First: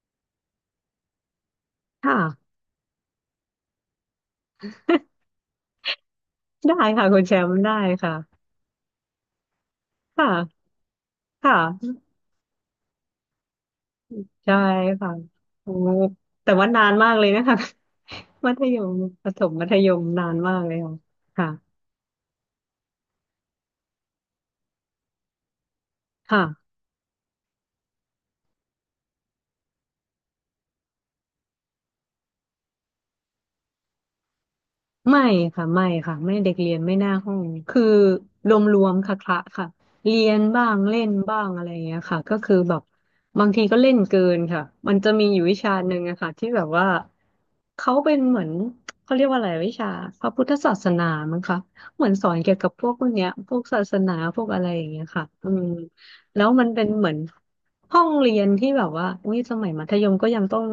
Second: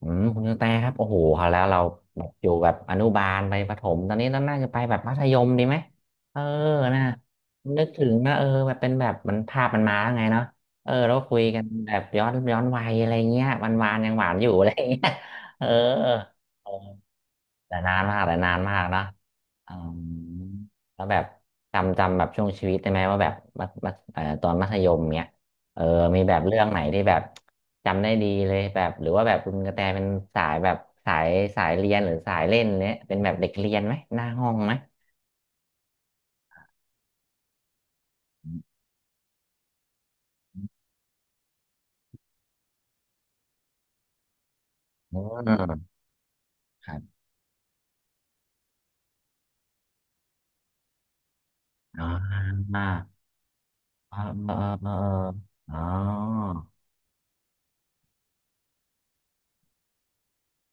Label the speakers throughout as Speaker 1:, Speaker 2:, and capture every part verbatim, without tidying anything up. Speaker 1: อืมคุณกระแตครับโอ้โหคราวแล้วเราแบบอ
Speaker 2: ค่ะ
Speaker 1: ยู่แบบอนุบาลไปประถมตอนนี้เราน่าจะไปแบบมัธ ยมดีไหมเออ
Speaker 2: ได้
Speaker 1: นะ
Speaker 2: ค่ะคุณแชมป์ได้
Speaker 1: นึกถึงนะเออ
Speaker 2: ค่ะ
Speaker 1: แบบเป็นแบบมันภาพมันมาแล้วไง
Speaker 2: ค่ะ
Speaker 1: เนาะเออเราคุย
Speaker 2: ค
Speaker 1: กันแบ
Speaker 2: ่ะ
Speaker 1: บย้อนย้อนวัยอะไรเงี้ยวันวานยังหวานอยู่
Speaker 2: ใช่
Speaker 1: อะไรเงี้ย
Speaker 2: ค่ะ
Speaker 1: เออ
Speaker 2: โอ้แต่ว่านานมากเลยนะคะ
Speaker 1: แต่นานมากแต่
Speaker 2: มั
Speaker 1: นาน
Speaker 2: ธ
Speaker 1: มา
Speaker 2: ย
Speaker 1: ก
Speaker 2: ม
Speaker 1: นะ
Speaker 2: ประถมมั
Speaker 1: อื
Speaker 2: ธย
Speaker 1: ม
Speaker 2: มนานมากเลยค่ะ
Speaker 1: แล้วแบบ
Speaker 2: ค่ะ
Speaker 1: จำจำแบบช่วงชีวิตได้ไหมว่าแบบมัธมัธเอ่อตอนมัธยมเนี้ยเออมีแบบ
Speaker 2: ค่ะ
Speaker 1: เรื่องไหนที่แบบจำได้ดีเลยแบบหรือว่าแบบคุณกระแตเป็นสายแบบสายสายเรียนหรือสายเล่นเนี้ยเป็นแบบเด็กเรียนไหมหน้าห้องไหม
Speaker 2: ไม่ค่ะไม่ค่ะไม่เด็กเรียนไม่หน้าห้องคือ
Speaker 1: อื
Speaker 2: รวมร
Speaker 1: ม
Speaker 2: วมค่ะคละค่ะเรียนบ้างเล่นบ้างอะไรอย่างเงี้ยค่ะก็คือแบบบางทีก็เล่นเกินค่ะมันจะ
Speaker 1: อื
Speaker 2: มีอยู่วิชาห
Speaker 1: ม
Speaker 2: นึ่งอะค่ะที่แบบว่า
Speaker 1: ครับ
Speaker 2: เขาเป็นเหมือนเขาเรียกว่าอะไรวิชาพระพุทธศาสนามั้งคะ
Speaker 1: อ๋
Speaker 2: เหมือนสอนเกี่ยวกับพ
Speaker 1: า
Speaker 2: วกพวกเนี้ยพวกศาสนา
Speaker 1: เออ
Speaker 2: พวก
Speaker 1: เออ
Speaker 2: อะไรอ
Speaker 1: เอ
Speaker 2: ย่าง
Speaker 1: อ
Speaker 2: เงี้ยค่ะอืม
Speaker 1: เอออ๋อ
Speaker 2: แล้วมันเป็นเหมือน ห้องเรียนที่แบบว่าอุ้ยสมัยมัธยมก็ยังต้อง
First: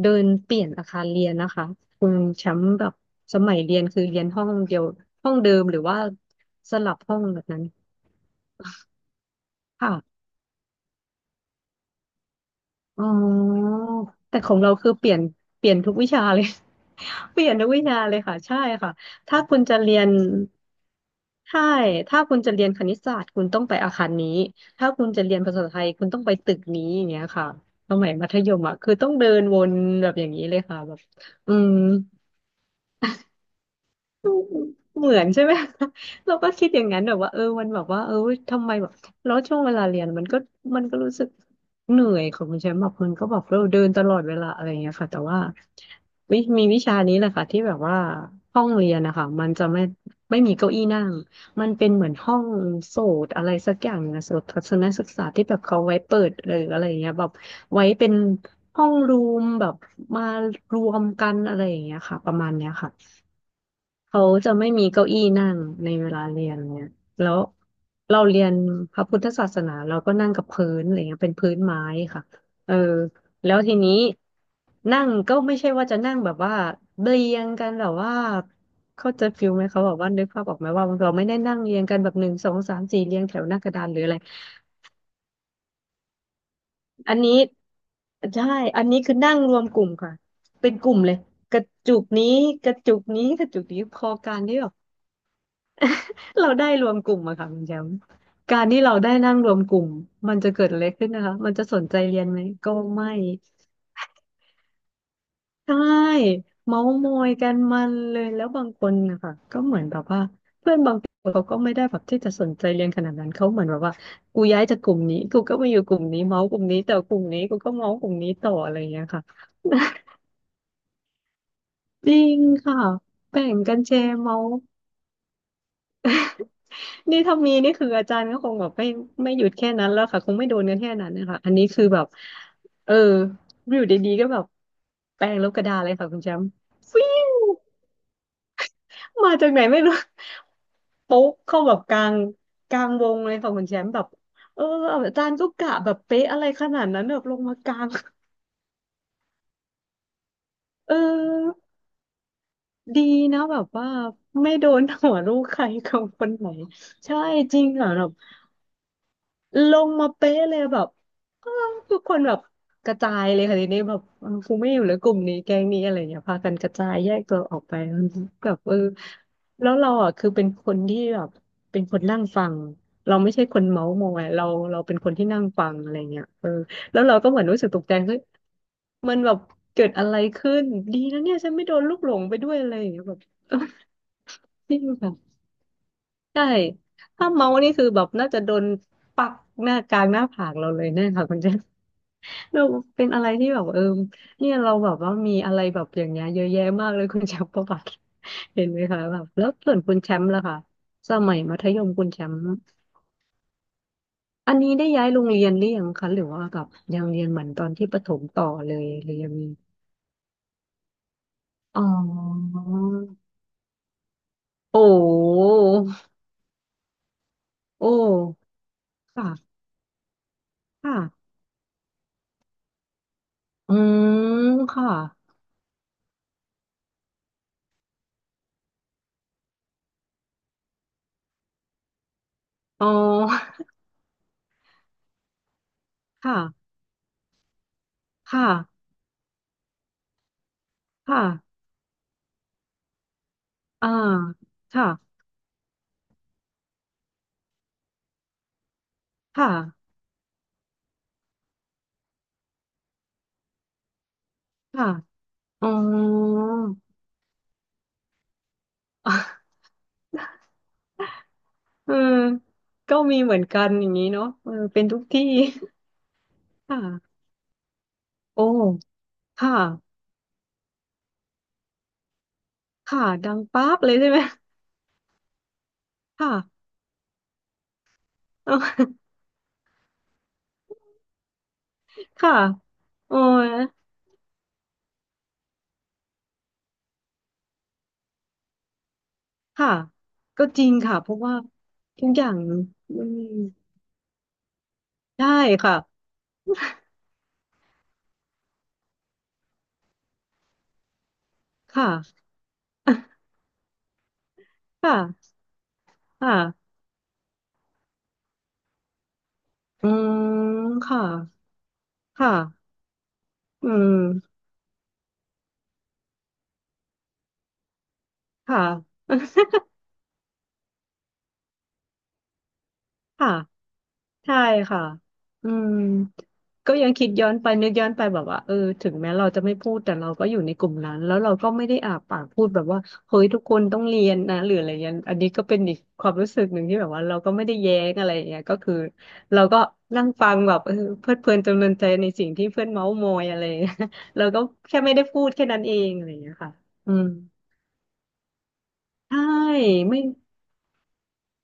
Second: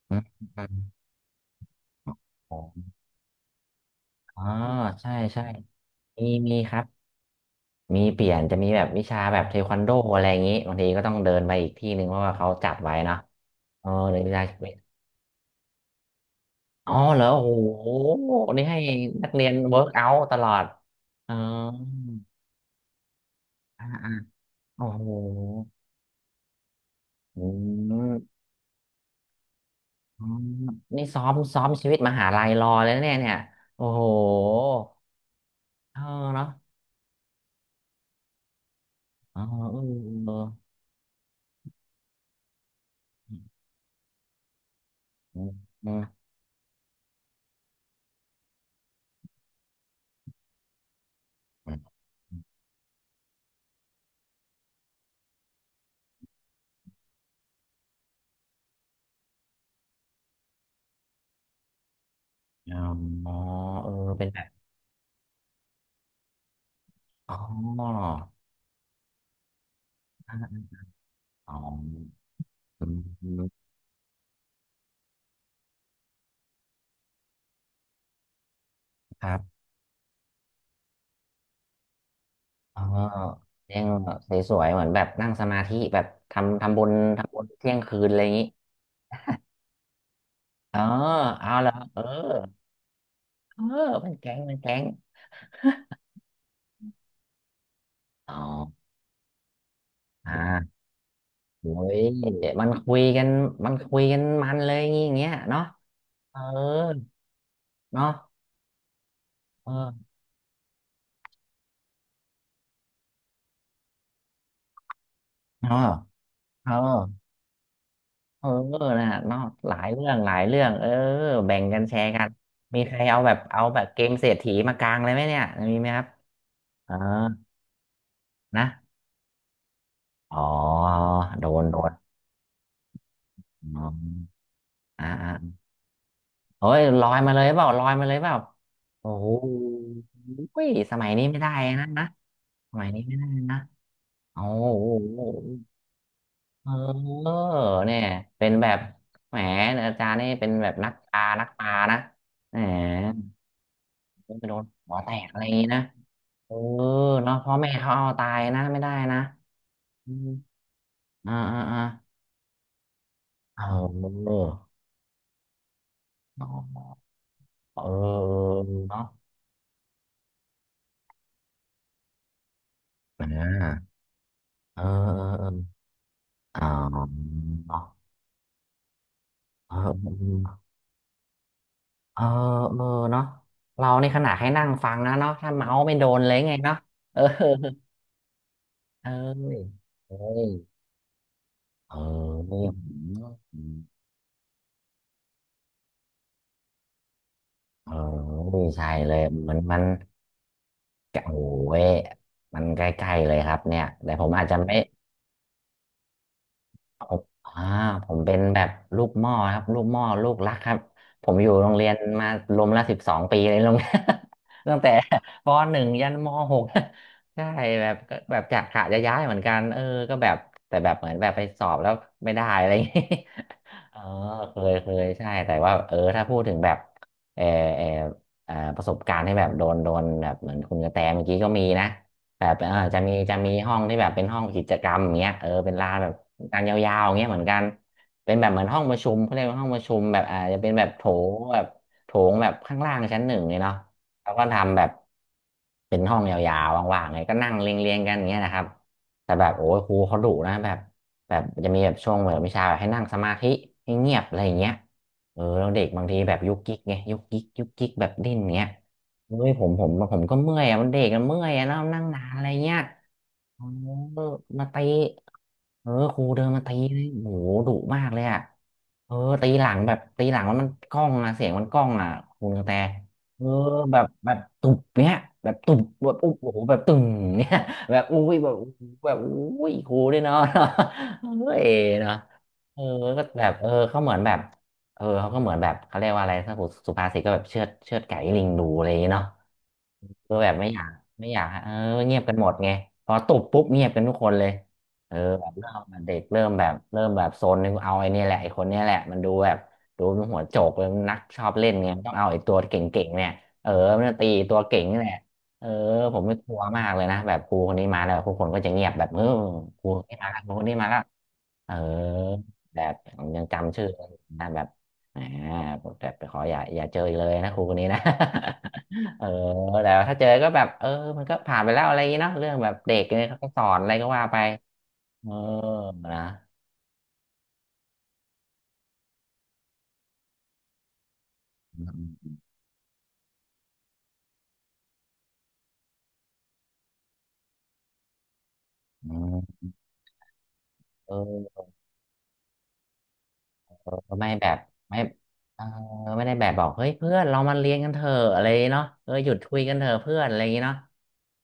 Speaker 2: เดิ
Speaker 1: อื
Speaker 2: น
Speaker 1: ม
Speaker 2: เปลี่ยนอาคารเรียนนะคะ คุณแชมป์แบบสมัยเรียนคือเรียน
Speaker 1: อ๋อ
Speaker 2: ห้องเดียว
Speaker 1: ใช่
Speaker 2: ห้อง
Speaker 1: ใช่
Speaker 2: เดิมหรือว่า
Speaker 1: มีมีค
Speaker 2: ส
Speaker 1: รับ
Speaker 2: ลับห้องแบบนั้น
Speaker 1: มีเปลี่ยนจะมีแบบวิชาแบบเทควันโด
Speaker 2: ค่ะ
Speaker 1: อะไรอย่างนี้บางทีก็ต้องเดินไปอีกที่หนึ่งเพราะว่าเขาจัดไว้
Speaker 2: อ๋
Speaker 1: เนาะ
Speaker 2: อ
Speaker 1: เออเรียนวิ
Speaker 2: แต่
Speaker 1: ชา
Speaker 2: ของเราคือเปลี่ยนเปลี่ยนทุกวิชาเลย
Speaker 1: อ๋อเหรอ
Speaker 2: เปลี่ย
Speaker 1: โอ้
Speaker 2: นทุกวิ
Speaker 1: โห
Speaker 2: ชาเลยค่ะใช่
Speaker 1: นี่ให้
Speaker 2: ค่ะ
Speaker 1: นัก
Speaker 2: ถ้า
Speaker 1: เรียน
Speaker 2: คุณจะ
Speaker 1: เวิร์ก
Speaker 2: เรีย
Speaker 1: เอา
Speaker 2: น
Speaker 1: ท์ตลอดเออ
Speaker 2: ใช่ถ้าคุณจะเรียนคณิตศาสตร์คุณต้องไป
Speaker 1: อ่า
Speaker 2: อาคา
Speaker 1: อ่า
Speaker 2: รนี้
Speaker 1: โอ้
Speaker 2: ถ้า
Speaker 1: โห
Speaker 2: คุณจะเรียนภาษาไทยคุณต้องไปตึกนี้อย่างเงี้ย
Speaker 1: อื
Speaker 2: ค่ะสมัยมัธ
Speaker 1: ม
Speaker 2: ยมอ่ะคือต้องเดินวนแบบ
Speaker 1: อื
Speaker 2: อย่างนี้
Speaker 1: ม
Speaker 2: เลยค่ะแบบ
Speaker 1: นี่ซ้อม
Speaker 2: อื
Speaker 1: ซ้อม
Speaker 2: ม
Speaker 1: ชีวิตมหาลัยรอเลยนะเนี่ยเนี่ยโอ้โห
Speaker 2: เหมือนใช่ไหม
Speaker 1: เออ
Speaker 2: เรา
Speaker 1: เนาะ
Speaker 2: ก็คิดอย่างนั้นแบบว่าเออมันแบบว่าเออทำไมแบบแล้ว
Speaker 1: อ๋อ
Speaker 2: ช่วงเว
Speaker 1: เออ
Speaker 2: ลาเรียนมัน
Speaker 1: เออ
Speaker 2: ก็มันก็รู้สึกเหนื่อยของคุณแชมป์แบบมันก็
Speaker 1: อื
Speaker 2: แบบ
Speaker 1: ม
Speaker 2: เราเดินตลอดเวลาอะไรอย่างเงี้ยค่ะแต่
Speaker 1: อื
Speaker 2: ว่า
Speaker 1: ม
Speaker 2: วิมีวิชานี้แหละค่ะที่แบบว่าห้องเรียนนะคะมันจะไม่ไม่มีเก้าอี้นั่งมัน
Speaker 1: อืม
Speaker 2: เป็นเหมือนห้องโสตอะไรสักอย่างนะโสตทัศนศึกษาที่แบบเขาไว้เปิดหรืออะไรอย่างเงี้ยแบบไว้เป็นห้องรูมแบบมารวมกันอะไรอย่างเงี้ยค่ะประมาณเนี้ย
Speaker 1: อ
Speaker 2: ค่ะ
Speaker 1: ๋อเออ
Speaker 2: เขา
Speaker 1: เป็นแบบ
Speaker 2: จะไม่มีเก้าอี้นั่งในเวลาเรียนเนี่ยแล้
Speaker 1: อ๋อ
Speaker 2: วเราเรียนพระพุทธศาสนาเราก็นั่งกับพื้นอะไรเงี้ยเป็นพื้
Speaker 1: อ๋อ
Speaker 2: นไม้ค่ะเออ
Speaker 1: อื
Speaker 2: แล้ว
Speaker 1: ม
Speaker 2: ทีนี้นั่งก็ไม่ใช่ว่าจะนั่งแบบว่าเรียงกันแบบว่าเขา
Speaker 1: ค
Speaker 2: ใจะ
Speaker 1: รั
Speaker 2: ฟิล
Speaker 1: บ
Speaker 2: ไหมเขาบอกว่านึกภาพออกไหมว่าเราไม่ได้นั่งเรียงกันแบบหนึ่งสองสา
Speaker 1: อ๋อ
Speaker 2: มสี่เรียงแถวหน้ากระ
Speaker 1: เที่ย
Speaker 2: ดา
Speaker 1: ง
Speaker 2: นหรืออะไร
Speaker 1: สวยๆเหมือนแบบนั่งสมาธิแบบทำทำบุญ
Speaker 2: อัน
Speaker 1: ทำบุ
Speaker 2: นี้
Speaker 1: ญเที่ยงคืนอะไรอย่างนี้
Speaker 2: ใช่อันนี้คือนั่ง รวมกลุ่มค่ะเป็น
Speaker 1: อ๋อ
Speaker 2: กลุ่มเลย
Speaker 1: เอา
Speaker 2: กระ
Speaker 1: ละ
Speaker 2: จุ
Speaker 1: เออ
Speaker 2: กนี้กระจุกนี้กระ
Speaker 1: เอ
Speaker 2: จุกนี้
Speaker 1: อ
Speaker 2: พ
Speaker 1: มั
Speaker 2: อ
Speaker 1: นแก๊
Speaker 2: กา
Speaker 1: ง
Speaker 2: ร
Speaker 1: มั
Speaker 2: ที่
Speaker 1: น
Speaker 2: แบบ
Speaker 1: แก๊ง
Speaker 2: เราได้รวมกลุ่มอะค่ะคุณแชมป์
Speaker 1: อ๋อ
Speaker 2: การที่เราได้นั่งรวมกลุ่ม
Speaker 1: อ
Speaker 2: มันจะเกิด
Speaker 1: ่า
Speaker 2: อะไรขึ้นนะคะ มันจะ
Speaker 1: โอ้
Speaker 2: สนใจ
Speaker 1: ย
Speaker 2: เรียนไหม
Speaker 1: มัน
Speaker 2: ก็
Speaker 1: คุย
Speaker 2: ไม่
Speaker 1: กันมันคุยกันมันเลยอย่างงี้อย่างเงี้ยเนาะ
Speaker 2: ใช่
Speaker 1: เออ
Speaker 2: เมาส์มอยกันมัน
Speaker 1: เนาะ
Speaker 2: เลยแล้วบางคนนะคะก็เหมือนแบบ
Speaker 1: เออ
Speaker 2: ว่าเพื่อนบางคนเขาก็ไม่ได้แบบที่จะสนใจเรียนขนาดนั้นเขาเหมือนแบบว่ากูย้ายจากกลุ่มนี้กูก็มาอ
Speaker 1: เนาะ
Speaker 2: ยู่กลุ่มนี้เมาส์กลุ่ม
Speaker 1: เออ
Speaker 2: นี้แต่กลุ่มนี้กูก็เมาส์กลุ่มนี้
Speaker 1: เออ
Speaker 2: ต่ออะไรอย่างเงี้ย
Speaker 1: นะ
Speaker 2: ค่ะ
Speaker 1: เนาะหลายเรื่องหลายเรื่องเออแบ่งกันแช
Speaker 2: จ
Speaker 1: ร์
Speaker 2: ริ
Speaker 1: กัน
Speaker 2: งค่ะ
Speaker 1: มีใครเอาแบบ
Speaker 2: แบ่ง
Speaker 1: เอา
Speaker 2: กั
Speaker 1: แบ
Speaker 2: น
Speaker 1: บ
Speaker 2: แช
Speaker 1: เกม
Speaker 2: ร์
Speaker 1: เศรษ
Speaker 2: เมา
Speaker 1: ฐี
Speaker 2: ส์
Speaker 1: มากลางเลยไหมเนี่ยมีไหมครับเออ
Speaker 2: นี่ถ้ามีนี่คืออาจารย์ก็คงแบ
Speaker 1: นะ
Speaker 2: บไม่ไม่หยุดแค่นั้นแล้วค่ะคง
Speaker 1: อ๋อ
Speaker 2: ไม่โดนกันแค่นั้นนะคะ
Speaker 1: โด
Speaker 2: อันนี้
Speaker 1: นโด
Speaker 2: คือ
Speaker 1: น
Speaker 2: แบบเอออ
Speaker 1: อ๋อ
Speaker 2: ยู่ดีๆก็แบบ
Speaker 1: อ่า
Speaker 2: แปล
Speaker 1: อ่า
Speaker 2: งลบกระดาษเลยค่ะคุณแชมป์
Speaker 1: เฮ้ย
Speaker 2: ฟิ
Speaker 1: ลอยมาเลย
Speaker 2: ว
Speaker 1: เปล่าลอยมาเลยเปล่าโอ้โห
Speaker 2: มาจากไหนไม่รู้
Speaker 1: อุ้ยสมัยนี้
Speaker 2: โป๊ะ
Speaker 1: ไม่ได้
Speaker 2: เข้าแบบ
Speaker 1: นะ
Speaker 2: กลา
Speaker 1: นะ
Speaker 2: ง
Speaker 1: ส
Speaker 2: กลา
Speaker 1: มัย
Speaker 2: ง
Speaker 1: นี้
Speaker 2: ว
Speaker 1: ไม่
Speaker 2: ง
Speaker 1: ได้
Speaker 2: เลยค่ะ
Speaker 1: นะ
Speaker 2: คุณแชมป์แบบ
Speaker 1: โอ้
Speaker 2: เออ
Speaker 1: โ
Speaker 2: อา
Speaker 1: ห
Speaker 2: จารย์ก็กะแบบเป๊ะอะไรข
Speaker 1: เ
Speaker 2: นาดนั้นแบบ
Speaker 1: ออ
Speaker 2: ลงมากลาง
Speaker 1: เนี่ยเป็นแบบแหมอาจารย์นี่เป็นแบบนัก
Speaker 2: เอ
Speaker 1: ปลานัก
Speaker 2: อ
Speaker 1: ปลานะแหม
Speaker 2: ดีนะแบบว่า
Speaker 1: ไป
Speaker 2: ไม่
Speaker 1: โดน
Speaker 2: โดน
Speaker 1: หัวแต
Speaker 2: หัว
Speaker 1: ก
Speaker 2: ลู
Speaker 1: อะไร
Speaker 2: ก
Speaker 1: อย่า
Speaker 2: ใค
Speaker 1: ง
Speaker 2: ร
Speaker 1: นี้ นะ
Speaker 2: ของคนไหน
Speaker 1: เออ
Speaker 2: ใช่
Speaker 1: เนาะพ่อ
Speaker 2: จริง
Speaker 1: แม่
Speaker 2: เหรอ
Speaker 1: เขาเอาตายนะไม่ได้นะ
Speaker 2: ลงมา
Speaker 1: อืม
Speaker 2: เป๊ะเลยแบบ
Speaker 1: อ่า
Speaker 2: อ้า
Speaker 1: อ่า
Speaker 2: ว
Speaker 1: อ่า
Speaker 2: ทุกคนแบบกระจายเลยค่ะ
Speaker 1: เ
Speaker 2: ทีนี้แบบเออ
Speaker 1: ออ
Speaker 2: กูไม่อยู่แล้วกลุ่มนี้แก๊งนี้อะไรเงี้ยพา
Speaker 1: เอ
Speaker 2: กันกระจาย
Speaker 1: อ
Speaker 2: แยกตัวออกไป
Speaker 1: เออ
Speaker 2: แบบเออ
Speaker 1: เนาะ
Speaker 2: แล้วเราอ่ะคือเป็นคนที่แบบเป็นคนนั่งฟังเรา
Speaker 1: อ่า
Speaker 2: ไม่ใช่คนเมาส์มอยเรา
Speaker 1: เอ
Speaker 2: เรา
Speaker 1: อ
Speaker 2: เป็นคนที่นั่
Speaker 1: เอ
Speaker 2: งฟัง
Speaker 1: อ
Speaker 2: อะไรเงี้ยเออ
Speaker 1: เ
Speaker 2: แล้ว
Speaker 1: ออ
Speaker 2: เราก็เหมือนรู้สึก
Speaker 1: อ๋
Speaker 2: ตกใจ
Speaker 1: อ
Speaker 2: เฮ้ยมันแบบ
Speaker 1: เออ
Speaker 2: เกิดอะ
Speaker 1: เอ
Speaker 2: ไรขึ้น
Speaker 1: อ
Speaker 2: ดีนะเนี่ยฉันไม่โดนลูกหล
Speaker 1: เอ
Speaker 2: ง
Speaker 1: อ
Speaker 2: ไปด้วยอะไร
Speaker 1: เอ
Speaker 2: อ
Speaker 1: อ
Speaker 2: ย่างเงี้ยแบบ
Speaker 1: เนาะเรานี่ขนาดให้นั่งฟังนะเนาะ ถ้าเมาส์ไม่โดนเลย
Speaker 2: ใช่
Speaker 1: ไงเนาะเออ
Speaker 2: ถ้าเมาสนี่คือแบบน่าจะโดน
Speaker 1: เอ้
Speaker 2: ปัก
Speaker 1: ย
Speaker 2: หน้ากลาง
Speaker 1: เอ้
Speaker 2: หน้าผา
Speaker 1: ย
Speaker 2: กเราเลยแน่ค่ะคุณเจน
Speaker 1: เออ
Speaker 2: เราเป็นอะ
Speaker 1: นี่
Speaker 2: ไรที่แบบเออเนี่ยเราแบบว่ามีอะไรแบบอย่างเงี้ยเยอะแยะมากเลยคุณแชมป์ประวัติ
Speaker 1: เอ อ
Speaker 2: เห็นไหม
Speaker 1: ใช่
Speaker 2: คะ
Speaker 1: เล
Speaker 2: แบ
Speaker 1: ย
Speaker 2: บแล้ว
Speaker 1: มัน
Speaker 2: ส่
Speaker 1: มั
Speaker 2: วน
Speaker 1: น
Speaker 2: คุณแชมป์ล่ะค่ะส
Speaker 1: โอ้
Speaker 2: มัยมัธย
Speaker 1: ย
Speaker 2: มคุณแชมป์
Speaker 1: มันใกล้ๆเลยครับเนี่ย แต่ผมอาจ
Speaker 2: อั
Speaker 1: จะ
Speaker 2: นนี้
Speaker 1: ไม่
Speaker 2: ได้ย้ายโรงเรียนหรือยังคะหรือว่าแบบยั
Speaker 1: ผ
Speaker 2: ง
Speaker 1: ม
Speaker 2: เรียนเหมือนต
Speaker 1: อ่า
Speaker 2: อนที่ประ
Speaker 1: ผ
Speaker 2: ถ
Speaker 1: ม
Speaker 2: ม
Speaker 1: เป็น
Speaker 2: ต่อ
Speaker 1: แบบ
Speaker 2: เลย
Speaker 1: ลู
Speaker 2: ห
Speaker 1: ก
Speaker 2: รือ
Speaker 1: ห
Speaker 2: ยั
Speaker 1: ม้อ
Speaker 2: งมี
Speaker 1: ครับลูกหม้อลูกรักครับ ผมอยู่โรง
Speaker 2: อ๋
Speaker 1: เรียนมา
Speaker 2: อ
Speaker 1: รวมละสิบสองปีเลยโรงเรียน ตั้
Speaker 2: โอ
Speaker 1: งแต่ป
Speaker 2: ้
Speaker 1: หนึ่งยันมหก ใช่แบ
Speaker 2: โอ้
Speaker 1: บก็แบบจะกะจะย้ายเหมือนกั
Speaker 2: ค่ะ
Speaker 1: นเออก็แบบแต่แบบ
Speaker 2: ค่ะ
Speaker 1: เหมือนแบบไปสอบแล้วไม่ได้อะไรอย่างงี้
Speaker 2: อื
Speaker 1: เออ
Speaker 2: ม
Speaker 1: เคย
Speaker 2: ค่ะ
Speaker 1: เคยใช่แต่ว่าเออถ้าพูดถึงแบบเออเอออ่าประสบการณ์ที่แบบโดนโดนแบบเหมือนคุณกระแตเมื่อกี้ก็มีนะแบบเออ
Speaker 2: อ๋อ
Speaker 1: จะมีจะมีห้องที่แบบเป็นห้องกิจกรรมอย่างเงี้ยเออเป็นลานแบบกาง
Speaker 2: ค่ะ
Speaker 1: ยาวๆอย่างเงี้ยเหมือนกันเป็น
Speaker 2: ค่ะ
Speaker 1: แบบเหมือนห้องประชุมเขาเรียกว่าห้องประชุมแบบอาจจะเป็นแบบโถ
Speaker 2: ค่ะ
Speaker 1: งแบบโถงแบบข้างล่างชั้นหนึ่งเลยเนาะ
Speaker 2: อ่า
Speaker 1: แล้วก็ทำแบ
Speaker 2: ค่ะ
Speaker 1: บเป็นห้องยาวๆว่างๆไงก็นั่งเรียงๆกันอย่างเงี้ยนะครับแต่แบบโอ้ย
Speaker 2: ค่ะ
Speaker 1: ครูเขาดุนะแบบ แบบจะมีแบบช่วงแบบวิชาแบบให้นั่งสมาธิให้เงียบอะไรอย่างเงี้ย
Speaker 2: ค่ะ
Speaker 1: เออแล้
Speaker 2: อ๋อ
Speaker 1: วเด็กบางทีแบบยุกยิกไงยุกยิกยุกยิกแบบดิ้นเงี้ยเฮ้ยผ มผมผมก็เมื่อยอะมันเด็กมันเมื่อยอะแล้ว
Speaker 2: เออ
Speaker 1: นั่งนานอะไรเงี้ย
Speaker 2: ก็มีเหมือน
Speaker 1: อ๋
Speaker 2: กั
Speaker 1: อ
Speaker 2: นอย่างนี้เนาะเออ
Speaker 1: มา
Speaker 2: เป็
Speaker 1: ตี
Speaker 2: นทุกที่
Speaker 1: เออครูเดินมา ตีเลย
Speaker 2: ค่ะ
Speaker 1: โหดุมากเลยอ่ะ
Speaker 2: โอ้
Speaker 1: เออตี
Speaker 2: ค่ะ
Speaker 1: หลังแบบตีหลังมันมันกล้องอ่ะเสียงมันกล้องอ่ะคุูกระแต
Speaker 2: ค่ะดัง
Speaker 1: เออ
Speaker 2: ป๊าบเลย
Speaker 1: แบบ
Speaker 2: ใช่ไหม
Speaker 1: แบบตุบเนี้ยแบบตุบแบบ
Speaker 2: ค่ะ
Speaker 1: อุ๊บโอ้โหแบบตึงเนี้ยแบบอุ้ยแบ
Speaker 2: เอ
Speaker 1: บ
Speaker 2: อ
Speaker 1: อู้ แบบอุ้ยครูด้วยเนาะเออเนาะ
Speaker 2: ค่ะ
Speaker 1: เออ
Speaker 2: โอ้
Speaker 1: ก็แบ
Speaker 2: ย
Speaker 1: บเออเขาเหมือนแบบเออเขาก็เหมือนแบบเขาเรียกว่าอะไรถ้าสุภาษิตก็แบบเชือดเชือดไก่ให้ลิงดูอะไรอย่างเงี้ยเนาะ
Speaker 2: ค่ะ
Speaker 1: คือ
Speaker 2: ก็
Speaker 1: แบบ
Speaker 2: จ
Speaker 1: ไม่
Speaker 2: ริง
Speaker 1: อยาก
Speaker 2: ค่ะเพราะ
Speaker 1: ไม่
Speaker 2: ว่า
Speaker 1: อยากฮะเออ
Speaker 2: ทุก
Speaker 1: เงีย
Speaker 2: อ
Speaker 1: บ
Speaker 2: ย่า
Speaker 1: กัน
Speaker 2: ง
Speaker 1: หมดไง
Speaker 2: อื
Speaker 1: พอ
Speaker 2: ม
Speaker 1: ตุบปุ๊บเงียบกันทุกคนเลยเออ
Speaker 2: ได้
Speaker 1: แบบเริ่
Speaker 2: ค่ะ
Speaker 1: มเด็กเริ่มแบบเริ่มแบบโซนนึงเอาไอ้เนี่ยแหละไอ้คนเนี้ยแหละมันดูแบบดูมันหัวโจกเลยมันนักชอบเล่นไง
Speaker 2: ค่ะ
Speaker 1: มันต้องเอาไอ้ตัวเก่งๆเนี่ยเออมันจะตีตั วเก่ง
Speaker 2: ค่ะ
Speaker 1: นี่แหละเออผมไม่กลัว
Speaker 2: ค่ะ
Speaker 1: มากเลยนะแบบครูคนนี้มาแล้วทุกคนก็จะเงียบแบบเออครู
Speaker 2: อื
Speaker 1: คนนี้มาแล้วค
Speaker 2: ม
Speaker 1: รูคนนี้มาแล้ว
Speaker 2: ค่ะ
Speaker 1: เออ
Speaker 2: ค่ะ
Speaker 1: แบบผมยัง
Speaker 2: อื
Speaker 1: จำชื่อ
Speaker 2: ม
Speaker 1: นะแบบอ่าแบบขออย่าอย่าเจออีกเลยนะครูคนนี้นะ
Speaker 2: ค่ะ
Speaker 1: เออแต่ว่าถ้าเจอก็แบบเออมันก็ผ่านไปแล้วอะไรอย่างงี้เนาะเรื่องแบบเด็กเนี่ย
Speaker 2: ค่ะ
Speaker 1: เขาก็สอนอะไรก็ว่า
Speaker 2: ใช่
Speaker 1: ไป
Speaker 2: ค่ะ
Speaker 1: เออ
Speaker 2: อืม
Speaker 1: นะ
Speaker 2: ก็ยังคิดย้อนไปนึกย้อนไปแบบว่าเออถึงแม้เราจะไม่พูดแต่เราก็อยู่ในกลุ่มนั้นแล้วเราก็ไม่ได้อา
Speaker 1: อื
Speaker 2: ปาก
Speaker 1: ม
Speaker 2: พูดแบบว่าเฮ้ยทุกคนต้องเรียนนะหรืออะไรเงี้ยอันนี้ก็เป็นอีกความรู้สึกหนึ่งที่แบบว่าเราก็ไม่ได้แย้งอะไรอย่างเงี้ยก็คือ
Speaker 1: อื
Speaker 2: เรา
Speaker 1: ม
Speaker 2: ก็นั่งฟังแบบเออเพลิ
Speaker 1: เอ
Speaker 2: ดเพลินจำ
Speaker 1: อ
Speaker 2: เริญใจในสิ่งที่เพื่อนเม้าท์มอยอะไรอย่างเงี้ย
Speaker 1: เออ
Speaker 2: เรา
Speaker 1: ไม่
Speaker 2: ก็
Speaker 1: แบบ
Speaker 2: แค่ไม่
Speaker 1: ไม่
Speaker 2: ได้พูดแค่นั้
Speaker 1: เอ
Speaker 2: น
Speaker 1: อ
Speaker 2: เองอะไรอย่า
Speaker 1: ไม่
Speaker 2: งเงี้
Speaker 1: ได้
Speaker 2: ย
Speaker 1: แบ
Speaker 2: ค่ะ
Speaker 1: บบอกเฮ้ย
Speaker 2: อืม
Speaker 1: เพื่อนเรามาเรียนกันเถอะอะไรอย่างงี้เนาะเออ
Speaker 2: ใช่
Speaker 1: หยุดคุยกันเถอะ
Speaker 2: ไม่
Speaker 1: เพื่อนอะไรอย่างงี้เนาะ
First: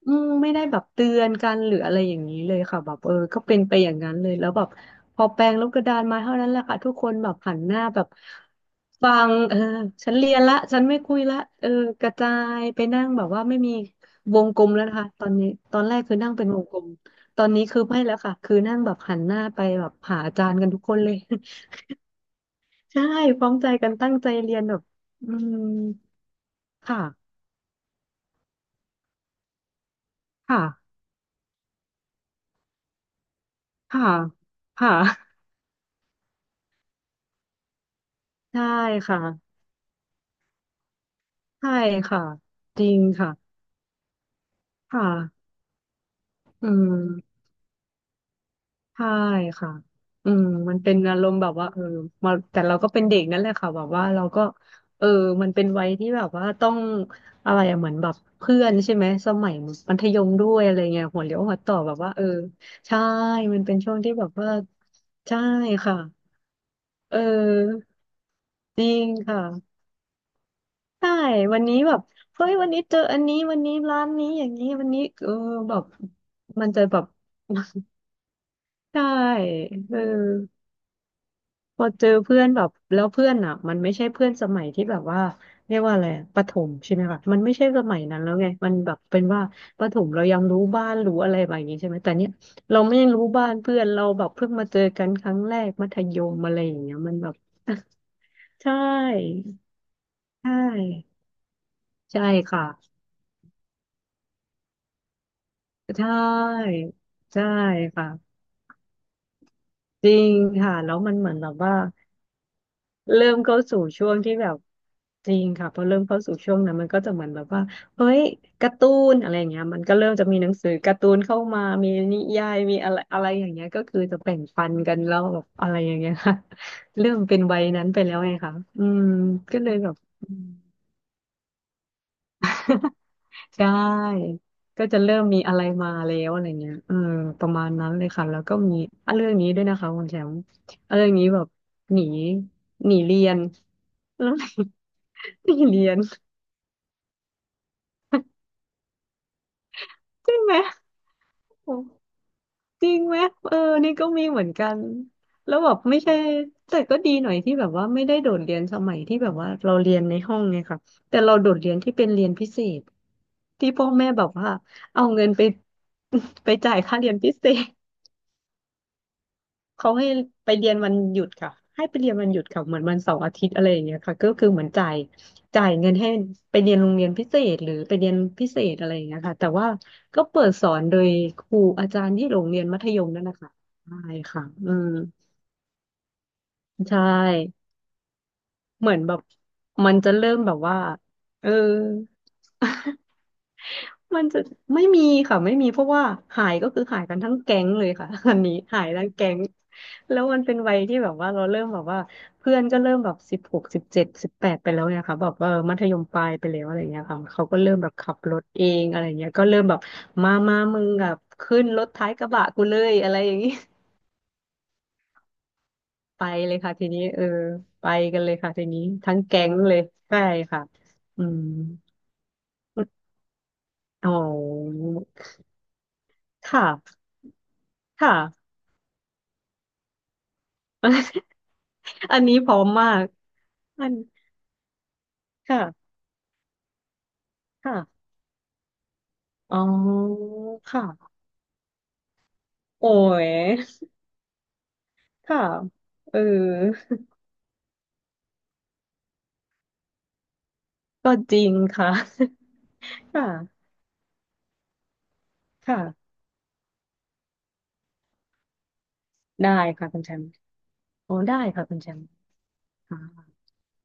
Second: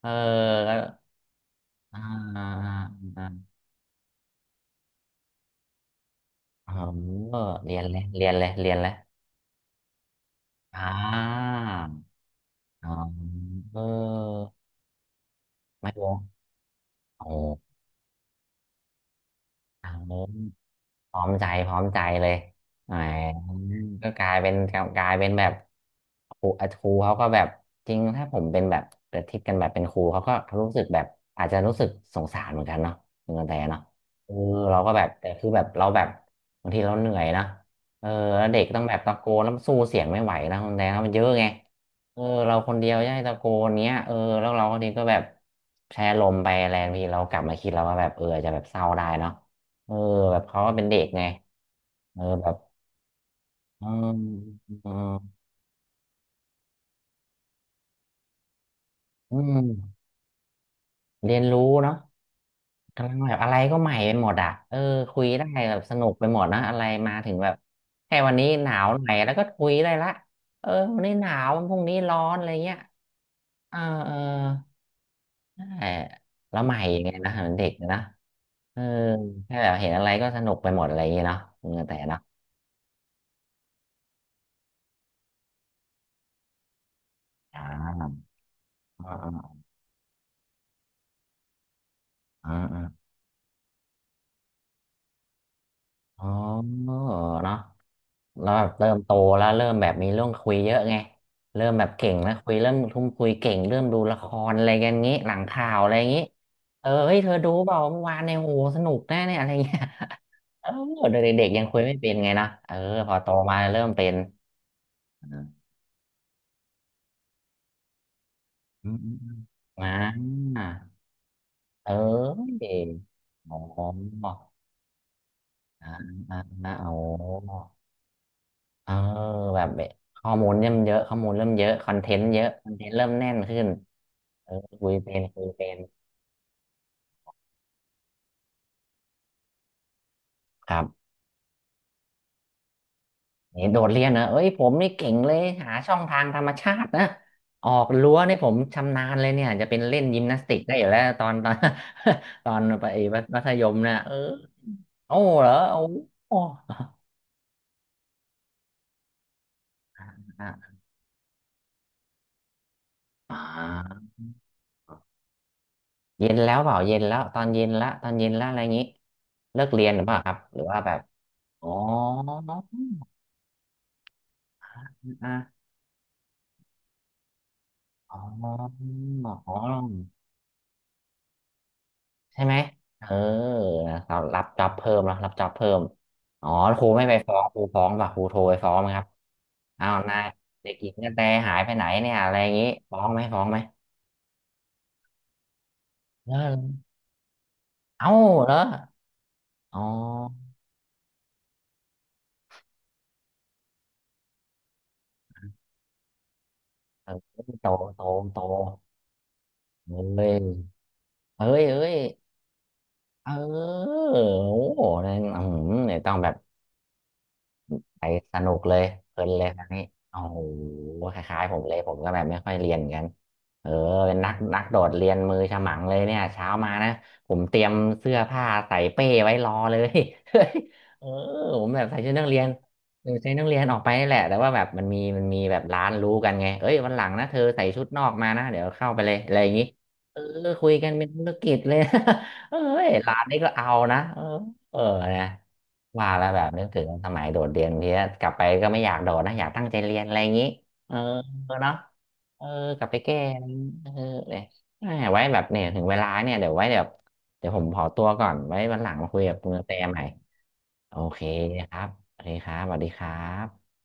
Speaker 1: เออ
Speaker 2: อืมไม่ได้
Speaker 1: ก็
Speaker 2: แบบเตือนกันหรืออะไร
Speaker 1: อ่า
Speaker 2: อย่างนี้
Speaker 1: อ่า
Speaker 2: เลยค่ะแบบเออ
Speaker 1: อ่า
Speaker 2: ก็เป็นไปอย่างนั้นเลยแล้วแบบพอแปลงลบกระดานมาเท่านั้นแหละ
Speaker 1: เอ
Speaker 2: ค่ะทุกคนแบบ
Speaker 1: อ
Speaker 2: หันห
Speaker 1: เรีย
Speaker 2: น้า
Speaker 1: นเล
Speaker 2: แบ
Speaker 1: ย
Speaker 2: บ
Speaker 1: เรียนเลยเรียนเลย
Speaker 2: ฟังเออฉันเรียนละฉั
Speaker 1: อ่
Speaker 2: นไม่คุยละ
Speaker 1: า
Speaker 2: เออกระจายไป
Speaker 1: อ๋อ
Speaker 2: นั่งแบบว่าไม่มี
Speaker 1: เอ
Speaker 2: ว
Speaker 1: อ
Speaker 2: งกลมแล้วนะคะตอนนี้ตอน
Speaker 1: ไม่
Speaker 2: แรก
Speaker 1: รู้
Speaker 2: คือนั่งเป็นวงกลมตอน
Speaker 1: โอ
Speaker 2: นี้คือไม่แล้วค่ะคือนั่งแบบหันหน้าไป
Speaker 1: ้ พ
Speaker 2: แบบหาอาจารย์กันทุกคนเลย
Speaker 1: ร้อมใจพร้อมใจเลย อ่า
Speaker 2: ใช่พร้อมใจกัน
Speaker 1: ก็
Speaker 2: ตั้ง
Speaker 1: ก
Speaker 2: ใจ
Speaker 1: ลายเป็
Speaker 2: เรี
Speaker 1: น
Speaker 2: ยนแบ
Speaker 1: ก
Speaker 2: บ
Speaker 1: ลายเป็
Speaker 2: อื
Speaker 1: นแบบ
Speaker 2: ม
Speaker 1: ครูอ่ะครู
Speaker 2: ค่ะ
Speaker 1: เขาก็แบบจริงถ้าผมเป็นแบบเปทิศกันแบบเป็นครูเขาก็รู้สึก
Speaker 2: ค่ะ
Speaker 1: แบบอาจจะรู้สึกสงสารเหมือนกันเนาะเหมือนกันแต่เนาะ
Speaker 2: ค่ะ
Speaker 1: เออเราก็
Speaker 2: ค่ะ
Speaker 1: แบบแต่คือแบบเราแบบบางทีเราเหนื่อยนะเออแล้วเด็
Speaker 2: ใช่
Speaker 1: กต้องแบบตะ
Speaker 2: ค่ะ
Speaker 1: โกนแล้วสู้เสียงไม่ไหวนะคุณแต่นะมันเยอะไง
Speaker 2: ใช่
Speaker 1: เอ
Speaker 2: ค่ะ
Speaker 1: อเราคน
Speaker 2: จ
Speaker 1: เดี
Speaker 2: ริ
Speaker 1: ยว
Speaker 2: ง
Speaker 1: จะให้
Speaker 2: ค่ะ
Speaker 1: ตะโกนเนี้ยเออแล้วเราคนนี้ก็
Speaker 2: ค่ะ
Speaker 1: แบบแพร่ลมไป
Speaker 2: อื
Speaker 1: แรงทีเรากลั
Speaker 2: ม
Speaker 1: บมาคิดเราว่าแบบเอออาจจะแบบเศร้าได้
Speaker 2: ใช่
Speaker 1: เนาะ
Speaker 2: ค่ะ
Speaker 1: เออ
Speaker 2: อื
Speaker 1: แบบ
Speaker 2: ม
Speaker 1: เขาก็
Speaker 2: มัน
Speaker 1: เป็น
Speaker 2: เป็น
Speaker 1: เด็ก
Speaker 2: อา
Speaker 1: ไง
Speaker 2: รมณ์แบบว่าเออ
Speaker 1: เออ
Speaker 2: มา
Speaker 1: แบบ
Speaker 2: แต่เราก็เป็นเด็กนั่นแหละค่ะแบ
Speaker 1: เออ
Speaker 2: บว่าเราก็
Speaker 1: เอ
Speaker 2: เออ
Speaker 1: อ
Speaker 2: มันเป็นวัยที่แบบว่าต้องอะไรอะเหมือนแบบเพื่อนใช่ไหมส
Speaker 1: อื
Speaker 2: มัยมั
Speaker 1: ม
Speaker 2: ธยมด้วยอะไรเงี้ยหัว
Speaker 1: เรี
Speaker 2: เลี้ย
Speaker 1: ย
Speaker 2: ว
Speaker 1: น
Speaker 2: หัว
Speaker 1: รู้
Speaker 2: ต่อแบ
Speaker 1: เนาะ
Speaker 2: บว่าเออใช่
Speaker 1: กำลังแบบอะไร
Speaker 2: มันเป็
Speaker 1: ก็
Speaker 2: น
Speaker 1: ให
Speaker 2: ช่
Speaker 1: ม่
Speaker 2: วง
Speaker 1: ไป
Speaker 2: ที่แบ
Speaker 1: หม
Speaker 2: บ
Speaker 1: ดอ่ะ
Speaker 2: ว่า
Speaker 1: เออคุย
Speaker 2: ใช่
Speaker 1: ได้แบบส
Speaker 2: ค่ะ
Speaker 1: นุกไปหมดนะอะไรมา
Speaker 2: เ
Speaker 1: ถึงแบบ
Speaker 2: ออ
Speaker 1: แค่วันนี้หนา
Speaker 2: จ
Speaker 1: ว
Speaker 2: ริ
Speaker 1: ห
Speaker 2: ง
Speaker 1: น่อยแล้วก็คุย
Speaker 2: ค่ะ
Speaker 1: ได้ละเออวัน
Speaker 2: ใช่
Speaker 1: นี้หนาว
Speaker 2: วัน
Speaker 1: พ
Speaker 2: นี้
Speaker 1: รุ่ง
Speaker 2: แบ
Speaker 1: นี้
Speaker 2: บ
Speaker 1: ร้อนอะ
Speaker 2: เฮ้
Speaker 1: ไร
Speaker 2: ยวัน
Speaker 1: เงี้ย
Speaker 2: นี้เจออันนี้วันนี้
Speaker 1: เออ
Speaker 2: ร้าน
Speaker 1: เออ
Speaker 2: นี้อย่างนี้วันนี้เออ
Speaker 1: ใช่
Speaker 2: แบบ
Speaker 1: แล้ ว
Speaker 2: มัน
Speaker 1: ใหม่
Speaker 2: จะแบบ
Speaker 1: ไงนะเหมือนเด็กนะเออ
Speaker 2: ใช่
Speaker 1: แค่แบบเห็น
Speaker 2: เออ
Speaker 1: อะไรก็สนุกไปหมดอะไรอย่างเงี้ยเนาะเออ
Speaker 2: พอ
Speaker 1: แต่
Speaker 2: เจอ
Speaker 1: เนาะ
Speaker 2: เพื่อนแบบแล้วเพื่อนอ่ะมันไม่ใช่เพื่อนสมัยที่แบบว่าเรียกว่าอะไรอะประถมใช่ไหมคะมันไม่
Speaker 1: อ่
Speaker 2: ใช่สมัยนั้น
Speaker 1: า
Speaker 2: แล้วไงมันแบบเป็นว่า
Speaker 1: อ่า
Speaker 2: ประถมเรายังรู้บ้านรู้อะไรแบบนี้ใช่ไหมแต่เนี้ย
Speaker 1: อ่า
Speaker 2: เรา
Speaker 1: อา
Speaker 2: ไม่รู้บ้านเพื่อนเราแบบเพิ่งมาเจอกันครั้งแรกมัธย
Speaker 1: อ๋อ
Speaker 2: มอะไรอย่างเงี้
Speaker 1: เนาะ
Speaker 2: ยมันแบบ
Speaker 1: แล้ว แบ
Speaker 2: ใช
Speaker 1: บเริ่มโต
Speaker 2: ่
Speaker 1: แล้วเริ่มแบบมีเรื่อง
Speaker 2: ใช
Speaker 1: คุยเยอะไง
Speaker 2: ่
Speaker 1: เริ่มแบบเก่ง
Speaker 2: ใช่
Speaker 1: นะคุย
Speaker 2: ค่ะ
Speaker 1: เริ่มทุ่มคุยเก่งเริ่มดูละครอะไรกันงี้หลังข่าวอะไร
Speaker 2: ใช่
Speaker 1: งี้เออเฮ้ยเธอ
Speaker 2: ใช่
Speaker 1: ดูเปล่าเมื่อ
Speaker 2: ค่ะ
Speaker 1: วานเนี่ยโอ้โหสนุกแน่เนี่ยอะไรเงี้ย
Speaker 2: จริง
Speaker 1: เออ
Speaker 2: ค่ะแล้วมันเหมือน
Speaker 1: เด็
Speaker 2: แบ
Speaker 1: ก
Speaker 2: บ
Speaker 1: ๆยัง
Speaker 2: ว่า
Speaker 1: คุยไม่เป็นไงนะเออพอโต
Speaker 2: เริ่ม
Speaker 1: มา
Speaker 2: เข้าสู่
Speaker 1: เริ่มเป็
Speaker 2: ช่ว
Speaker 1: น
Speaker 2: งที่แบบจริงค่ะ
Speaker 1: อ
Speaker 2: พอเริ่มเข้าสู่ช่วงนั้นมันก็จะเหมือนแบบว่าเฮ้ยการ์ตู
Speaker 1: ื
Speaker 2: นอะไร
Speaker 1: ม
Speaker 2: อย่างเงี้ย
Speaker 1: ๆ
Speaker 2: มัน
Speaker 1: อ่า
Speaker 2: ก็เริ่มจะมีหนังสือการ์ตูนเข้ามามี
Speaker 1: เอ
Speaker 2: นิยาย
Speaker 1: อ
Speaker 2: มีอะไรอะไรอย่าง
Speaker 1: อ๋
Speaker 2: เงี้ยก็
Speaker 1: อ
Speaker 2: คือจะแบ่งปันกันแล้วแบบอะไร
Speaker 1: อ่า
Speaker 2: อย่างเงี้ยค่ะ
Speaker 1: อ่าอ่าโอ้
Speaker 2: เริ่มเป็นวัยนั้นไปแล้วไงคะอื
Speaker 1: เออ
Speaker 2: มก็
Speaker 1: แบ
Speaker 2: เล
Speaker 1: บ
Speaker 2: ยแบบ
Speaker 1: ข้
Speaker 2: อื
Speaker 1: อ
Speaker 2: ม
Speaker 1: มูลเริ่มเยอะข้อมูลเริ่มเยอะคอนเทนต์เยอะคอนเทนต์เริ่มแน่นขึ้
Speaker 2: ใช
Speaker 1: น
Speaker 2: ่
Speaker 1: เออ
Speaker 2: ก็
Speaker 1: คุย
Speaker 2: จะ
Speaker 1: เป็
Speaker 2: เริ่
Speaker 1: น
Speaker 2: มมี
Speaker 1: คุย
Speaker 2: อะไร
Speaker 1: เป็น
Speaker 2: มาแล้วอะไรเงี้ยเออประมาณนั้นเลยค่ะแล้วก็มีอ่ะเรื่องนี้ด้วยนะคะคุณแชมป์
Speaker 1: ครั
Speaker 2: อ่ะ
Speaker 1: บ
Speaker 2: เรื่องนี้แบบหนีหนีเรียน
Speaker 1: นี่โดดเรียน นะ
Speaker 2: แล้ว
Speaker 1: เอ้ยผมนี่เก่งเลย
Speaker 2: หนี
Speaker 1: หา
Speaker 2: หนีเรี
Speaker 1: ช่
Speaker 2: ย
Speaker 1: อ
Speaker 2: น
Speaker 1: งทางธรรมชาตินะออกรั้วนี่ผมชำนาญเลยเนี่ยจะเป็นเล่นยิม
Speaker 2: จริ
Speaker 1: นา
Speaker 2: ง
Speaker 1: ส
Speaker 2: ไหม
Speaker 1: ติกได้อยู่แล้วตอน ตอน
Speaker 2: โอ้
Speaker 1: ตอนไป
Speaker 2: จริงไหม
Speaker 1: มัธ
Speaker 2: เออ
Speaker 1: ยม
Speaker 2: นี่
Speaker 1: นะ
Speaker 2: ก็
Speaker 1: เออ
Speaker 2: มีเหมือนกัน
Speaker 1: โอ้เหรอ
Speaker 2: แล้วแบบ
Speaker 1: โอ้
Speaker 2: ไม่ใช่
Speaker 1: โอ้
Speaker 2: แต่ก็ดีหน่อยที่แบบว่าไม่ได้โดดเรียนสมัยที่แบบว่าเราเรียนในห้องไง
Speaker 1: อ่า
Speaker 2: ค่ะแต่เราโดดเรียนที่เป็นเรียนพิเศษ
Speaker 1: อ่
Speaker 2: ที่พ่อ
Speaker 1: า
Speaker 2: แม่แบบว่าเอาเงินไป
Speaker 1: เย็น
Speaker 2: ไป
Speaker 1: แล้วเป
Speaker 2: จ่า
Speaker 1: ล่า
Speaker 2: ย
Speaker 1: เย็
Speaker 2: ค่า
Speaker 1: น
Speaker 2: เรีย
Speaker 1: แล้
Speaker 2: น
Speaker 1: ว
Speaker 2: พิ
Speaker 1: ตอ
Speaker 2: เศ
Speaker 1: นเย็
Speaker 2: ษ
Speaker 1: นละตอนเย็นละอะไรอย่างนี้เลิกเรีย
Speaker 2: เขา
Speaker 1: นหรือ
Speaker 2: ให้
Speaker 1: เปล่าครับ
Speaker 2: ไป
Speaker 1: หรือ
Speaker 2: เรียน
Speaker 1: ว่า
Speaker 2: วั
Speaker 1: แบ
Speaker 2: น
Speaker 1: บ
Speaker 2: หยุดค่ะ
Speaker 1: อ๋อ
Speaker 2: ให้ไปเรียนวันหยุดค่ะเหมือนวันเสาร์อาทิตย์อะไรอย่างเงี้ยค่ะก็คือเหมือนจ่าย
Speaker 1: อ่ะ
Speaker 2: จ่ายเงินให้ไปเรียนโรงเรียนพิเศษหรือไปเรียน
Speaker 1: อ๋อ
Speaker 2: พิเศษอะไรอย่างเงี้ย
Speaker 1: อ
Speaker 2: ค่ะแต่
Speaker 1: ๋อ
Speaker 2: ว่าก็เปิดสอนโดยครูอาจารย์ที่โร
Speaker 1: ใช่
Speaker 2: ง
Speaker 1: ไหม
Speaker 2: เรียนมัธย
Speaker 1: เอ
Speaker 2: ม
Speaker 1: อ
Speaker 2: นั่นแหละค่ะใช่
Speaker 1: นะครับรั
Speaker 2: ค่ะ
Speaker 1: บจ็อบ
Speaker 2: อืม
Speaker 1: เพิ่มแล้วรับจ็อบเพิ่มอ๋อครู
Speaker 2: ใช่
Speaker 1: ไม่ไปฟ้องครูฟ้องป่ะครูโทรไปฟ้องไห
Speaker 2: เห
Speaker 1: ม
Speaker 2: มือ
Speaker 1: ค
Speaker 2: น
Speaker 1: รับ
Speaker 2: แบบ
Speaker 1: อ้า
Speaker 2: มัน
Speaker 1: ว
Speaker 2: จะ
Speaker 1: นาย
Speaker 2: เริ่มแบบ
Speaker 1: เด็ก
Speaker 2: ว่า
Speaker 1: หญิงกระแต
Speaker 2: เออ
Speaker 1: หายไปไหนเนี่ยอะไรอย่างงี้ฟ้ องไหมฟ้องไหม
Speaker 2: มันจะไม่มีค่ะไม่มีเพราะว่าหายก็
Speaker 1: เออ
Speaker 2: คือหายกันทั้งแก๊งเลย
Speaker 1: เอ้า
Speaker 2: ค่ะ อัน
Speaker 1: เหร
Speaker 2: นี้
Speaker 1: อ
Speaker 2: หายทั้งแก๊ง
Speaker 1: อ๋อ
Speaker 2: แล้วมันเป็นวัยที่แบบว่าเราเริ่มแบบว่าเพื่อนก็เริ่มแบบสิบหกสิบเจ็ดสิบแปดไปแล้วเนี่ยค่ะแบบเออมัธยมปลายไปแล้วอะไรเงี้ย
Speaker 1: เออ
Speaker 2: ค่ะเขาก็
Speaker 1: โต
Speaker 2: เริ่มแบบ
Speaker 1: โต
Speaker 2: ขับร
Speaker 1: โต
Speaker 2: ถเองอะไรเงี้ยก็เริ่มแบบ
Speaker 1: เอ้ยเอ้
Speaker 2: มามามึงแบบขึ้
Speaker 1: ย
Speaker 2: นร
Speaker 1: เอ้
Speaker 2: ถ
Speaker 1: ย
Speaker 2: ท้ายกระบะกูเลยอะไร
Speaker 1: เ
Speaker 2: อย่างนี้
Speaker 1: ออโอ้โหนั่นอืมเนี่ยต้อง
Speaker 2: ไป
Speaker 1: แบบ
Speaker 2: เลยค่ะทีนี้เออไป
Speaker 1: ไป
Speaker 2: กันเล
Speaker 1: ส
Speaker 2: ย
Speaker 1: นุ
Speaker 2: ค่ะ
Speaker 1: ก
Speaker 2: ที
Speaker 1: เล
Speaker 2: นี้
Speaker 1: ย
Speaker 2: ทั้
Speaker 1: เพ
Speaker 2: ง
Speaker 1: ลิน
Speaker 2: แก๊
Speaker 1: เลย
Speaker 2: ง
Speaker 1: ครั้ง
Speaker 2: เล
Speaker 1: นี้
Speaker 2: ย
Speaker 1: โอ้
Speaker 2: ใช่
Speaker 1: โห
Speaker 2: ค่ะ
Speaker 1: ค
Speaker 2: อื
Speaker 1: ล้า
Speaker 2: ม
Speaker 1: ยๆผมเลยผมก็แบบไม่ค่อยเรียนเหมือนกันเออ
Speaker 2: อ๋อ
Speaker 1: เป็นนักนักโดดเรียนมือฉมังเลยเนี่ยเช้า
Speaker 2: ค
Speaker 1: มานะ
Speaker 2: ่ะ
Speaker 1: ผมเตรียมเสื้
Speaker 2: ค่ะ
Speaker 1: อผ้าใส่เป้ไว้รอเลย เออ ผมแบบใส่ชุด
Speaker 2: อัน
Speaker 1: นัก
Speaker 2: นี้
Speaker 1: เรีย
Speaker 2: พ
Speaker 1: น
Speaker 2: ร้อมมาก
Speaker 1: เออใส่นักเรียนออก
Speaker 2: อั
Speaker 1: ไป
Speaker 2: น
Speaker 1: นี่แหละแต่ว่าแบบมันมีมันมีแบบร้าน
Speaker 2: ค่ะ
Speaker 1: รู้กันไงเอ้ยวันหลังนะเธอใส่ชุดน
Speaker 2: ค่ะ
Speaker 1: อกมานะเดี๋ยวเข้าไปเลยอะไรอย่าง
Speaker 2: อ๋
Speaker 1: งี้
Speaker 2: อ
Speaker 1: เออคุยกันเป็น
Speaker 2: ค่ะ
Speaker 1: ธุรกิจเลย เอ้
Speaker 2: โอ้
Speaker 1: ยร้าน
Speaker 2: ย
Speaker 1: นี้ก็เอานะเออเออนะ
Speaker 2: ค่ะ
Speaker 1: ว่า
Speaker 2: เออ
Speaker 1: แล้วแบบนึกถึงสมัยโดดเรียนทีนี้ยกลับไปก็ไม่อยากโดดนะอยากตั้งใจเรียนอะไรอย่างนี้เออ
Speaker 2: ก็จริง
Speaker 1: เนาะ
Speaker 2: ค่ะ
Speaker 1: เออกลับไป แก้
Speaker 2: ค่ะ
Speaker 1: อะไรอย่างงี้เออเนี่ยแหม่ไว้แบบเนี่ยถึงเวลา
Speaker 2: ค่ะ
Speaker 1: เนี่ยเดี๋ยวไว้เดี๋ยวเดี๋ยวผมขอตัวก่อนไว้วันหลังมาคุยกับคุ
Speaker 2: ได้
Speaker 1: ณกระแต
Speaker 2: ค่ะ
Speaker 1: ให
Speaker 2: คุ
Speaker 1: ม่
Speaker 2: ณแชมป์
Speaker 1: โอ
Speaker 2: โอ้
Speaker 1: เค
Speaker 2: ได้ค่ะ
Speaker 1: ค
Speaker 2: คุ
Speaker 1: รั
Speaker 2: ณ
Speaker 1: บ
Speaker 2: แชมป์
Speaker 1: โอเคครับสวัสดีครั
Speaker 2: ค่ะ
Speaker 1: บ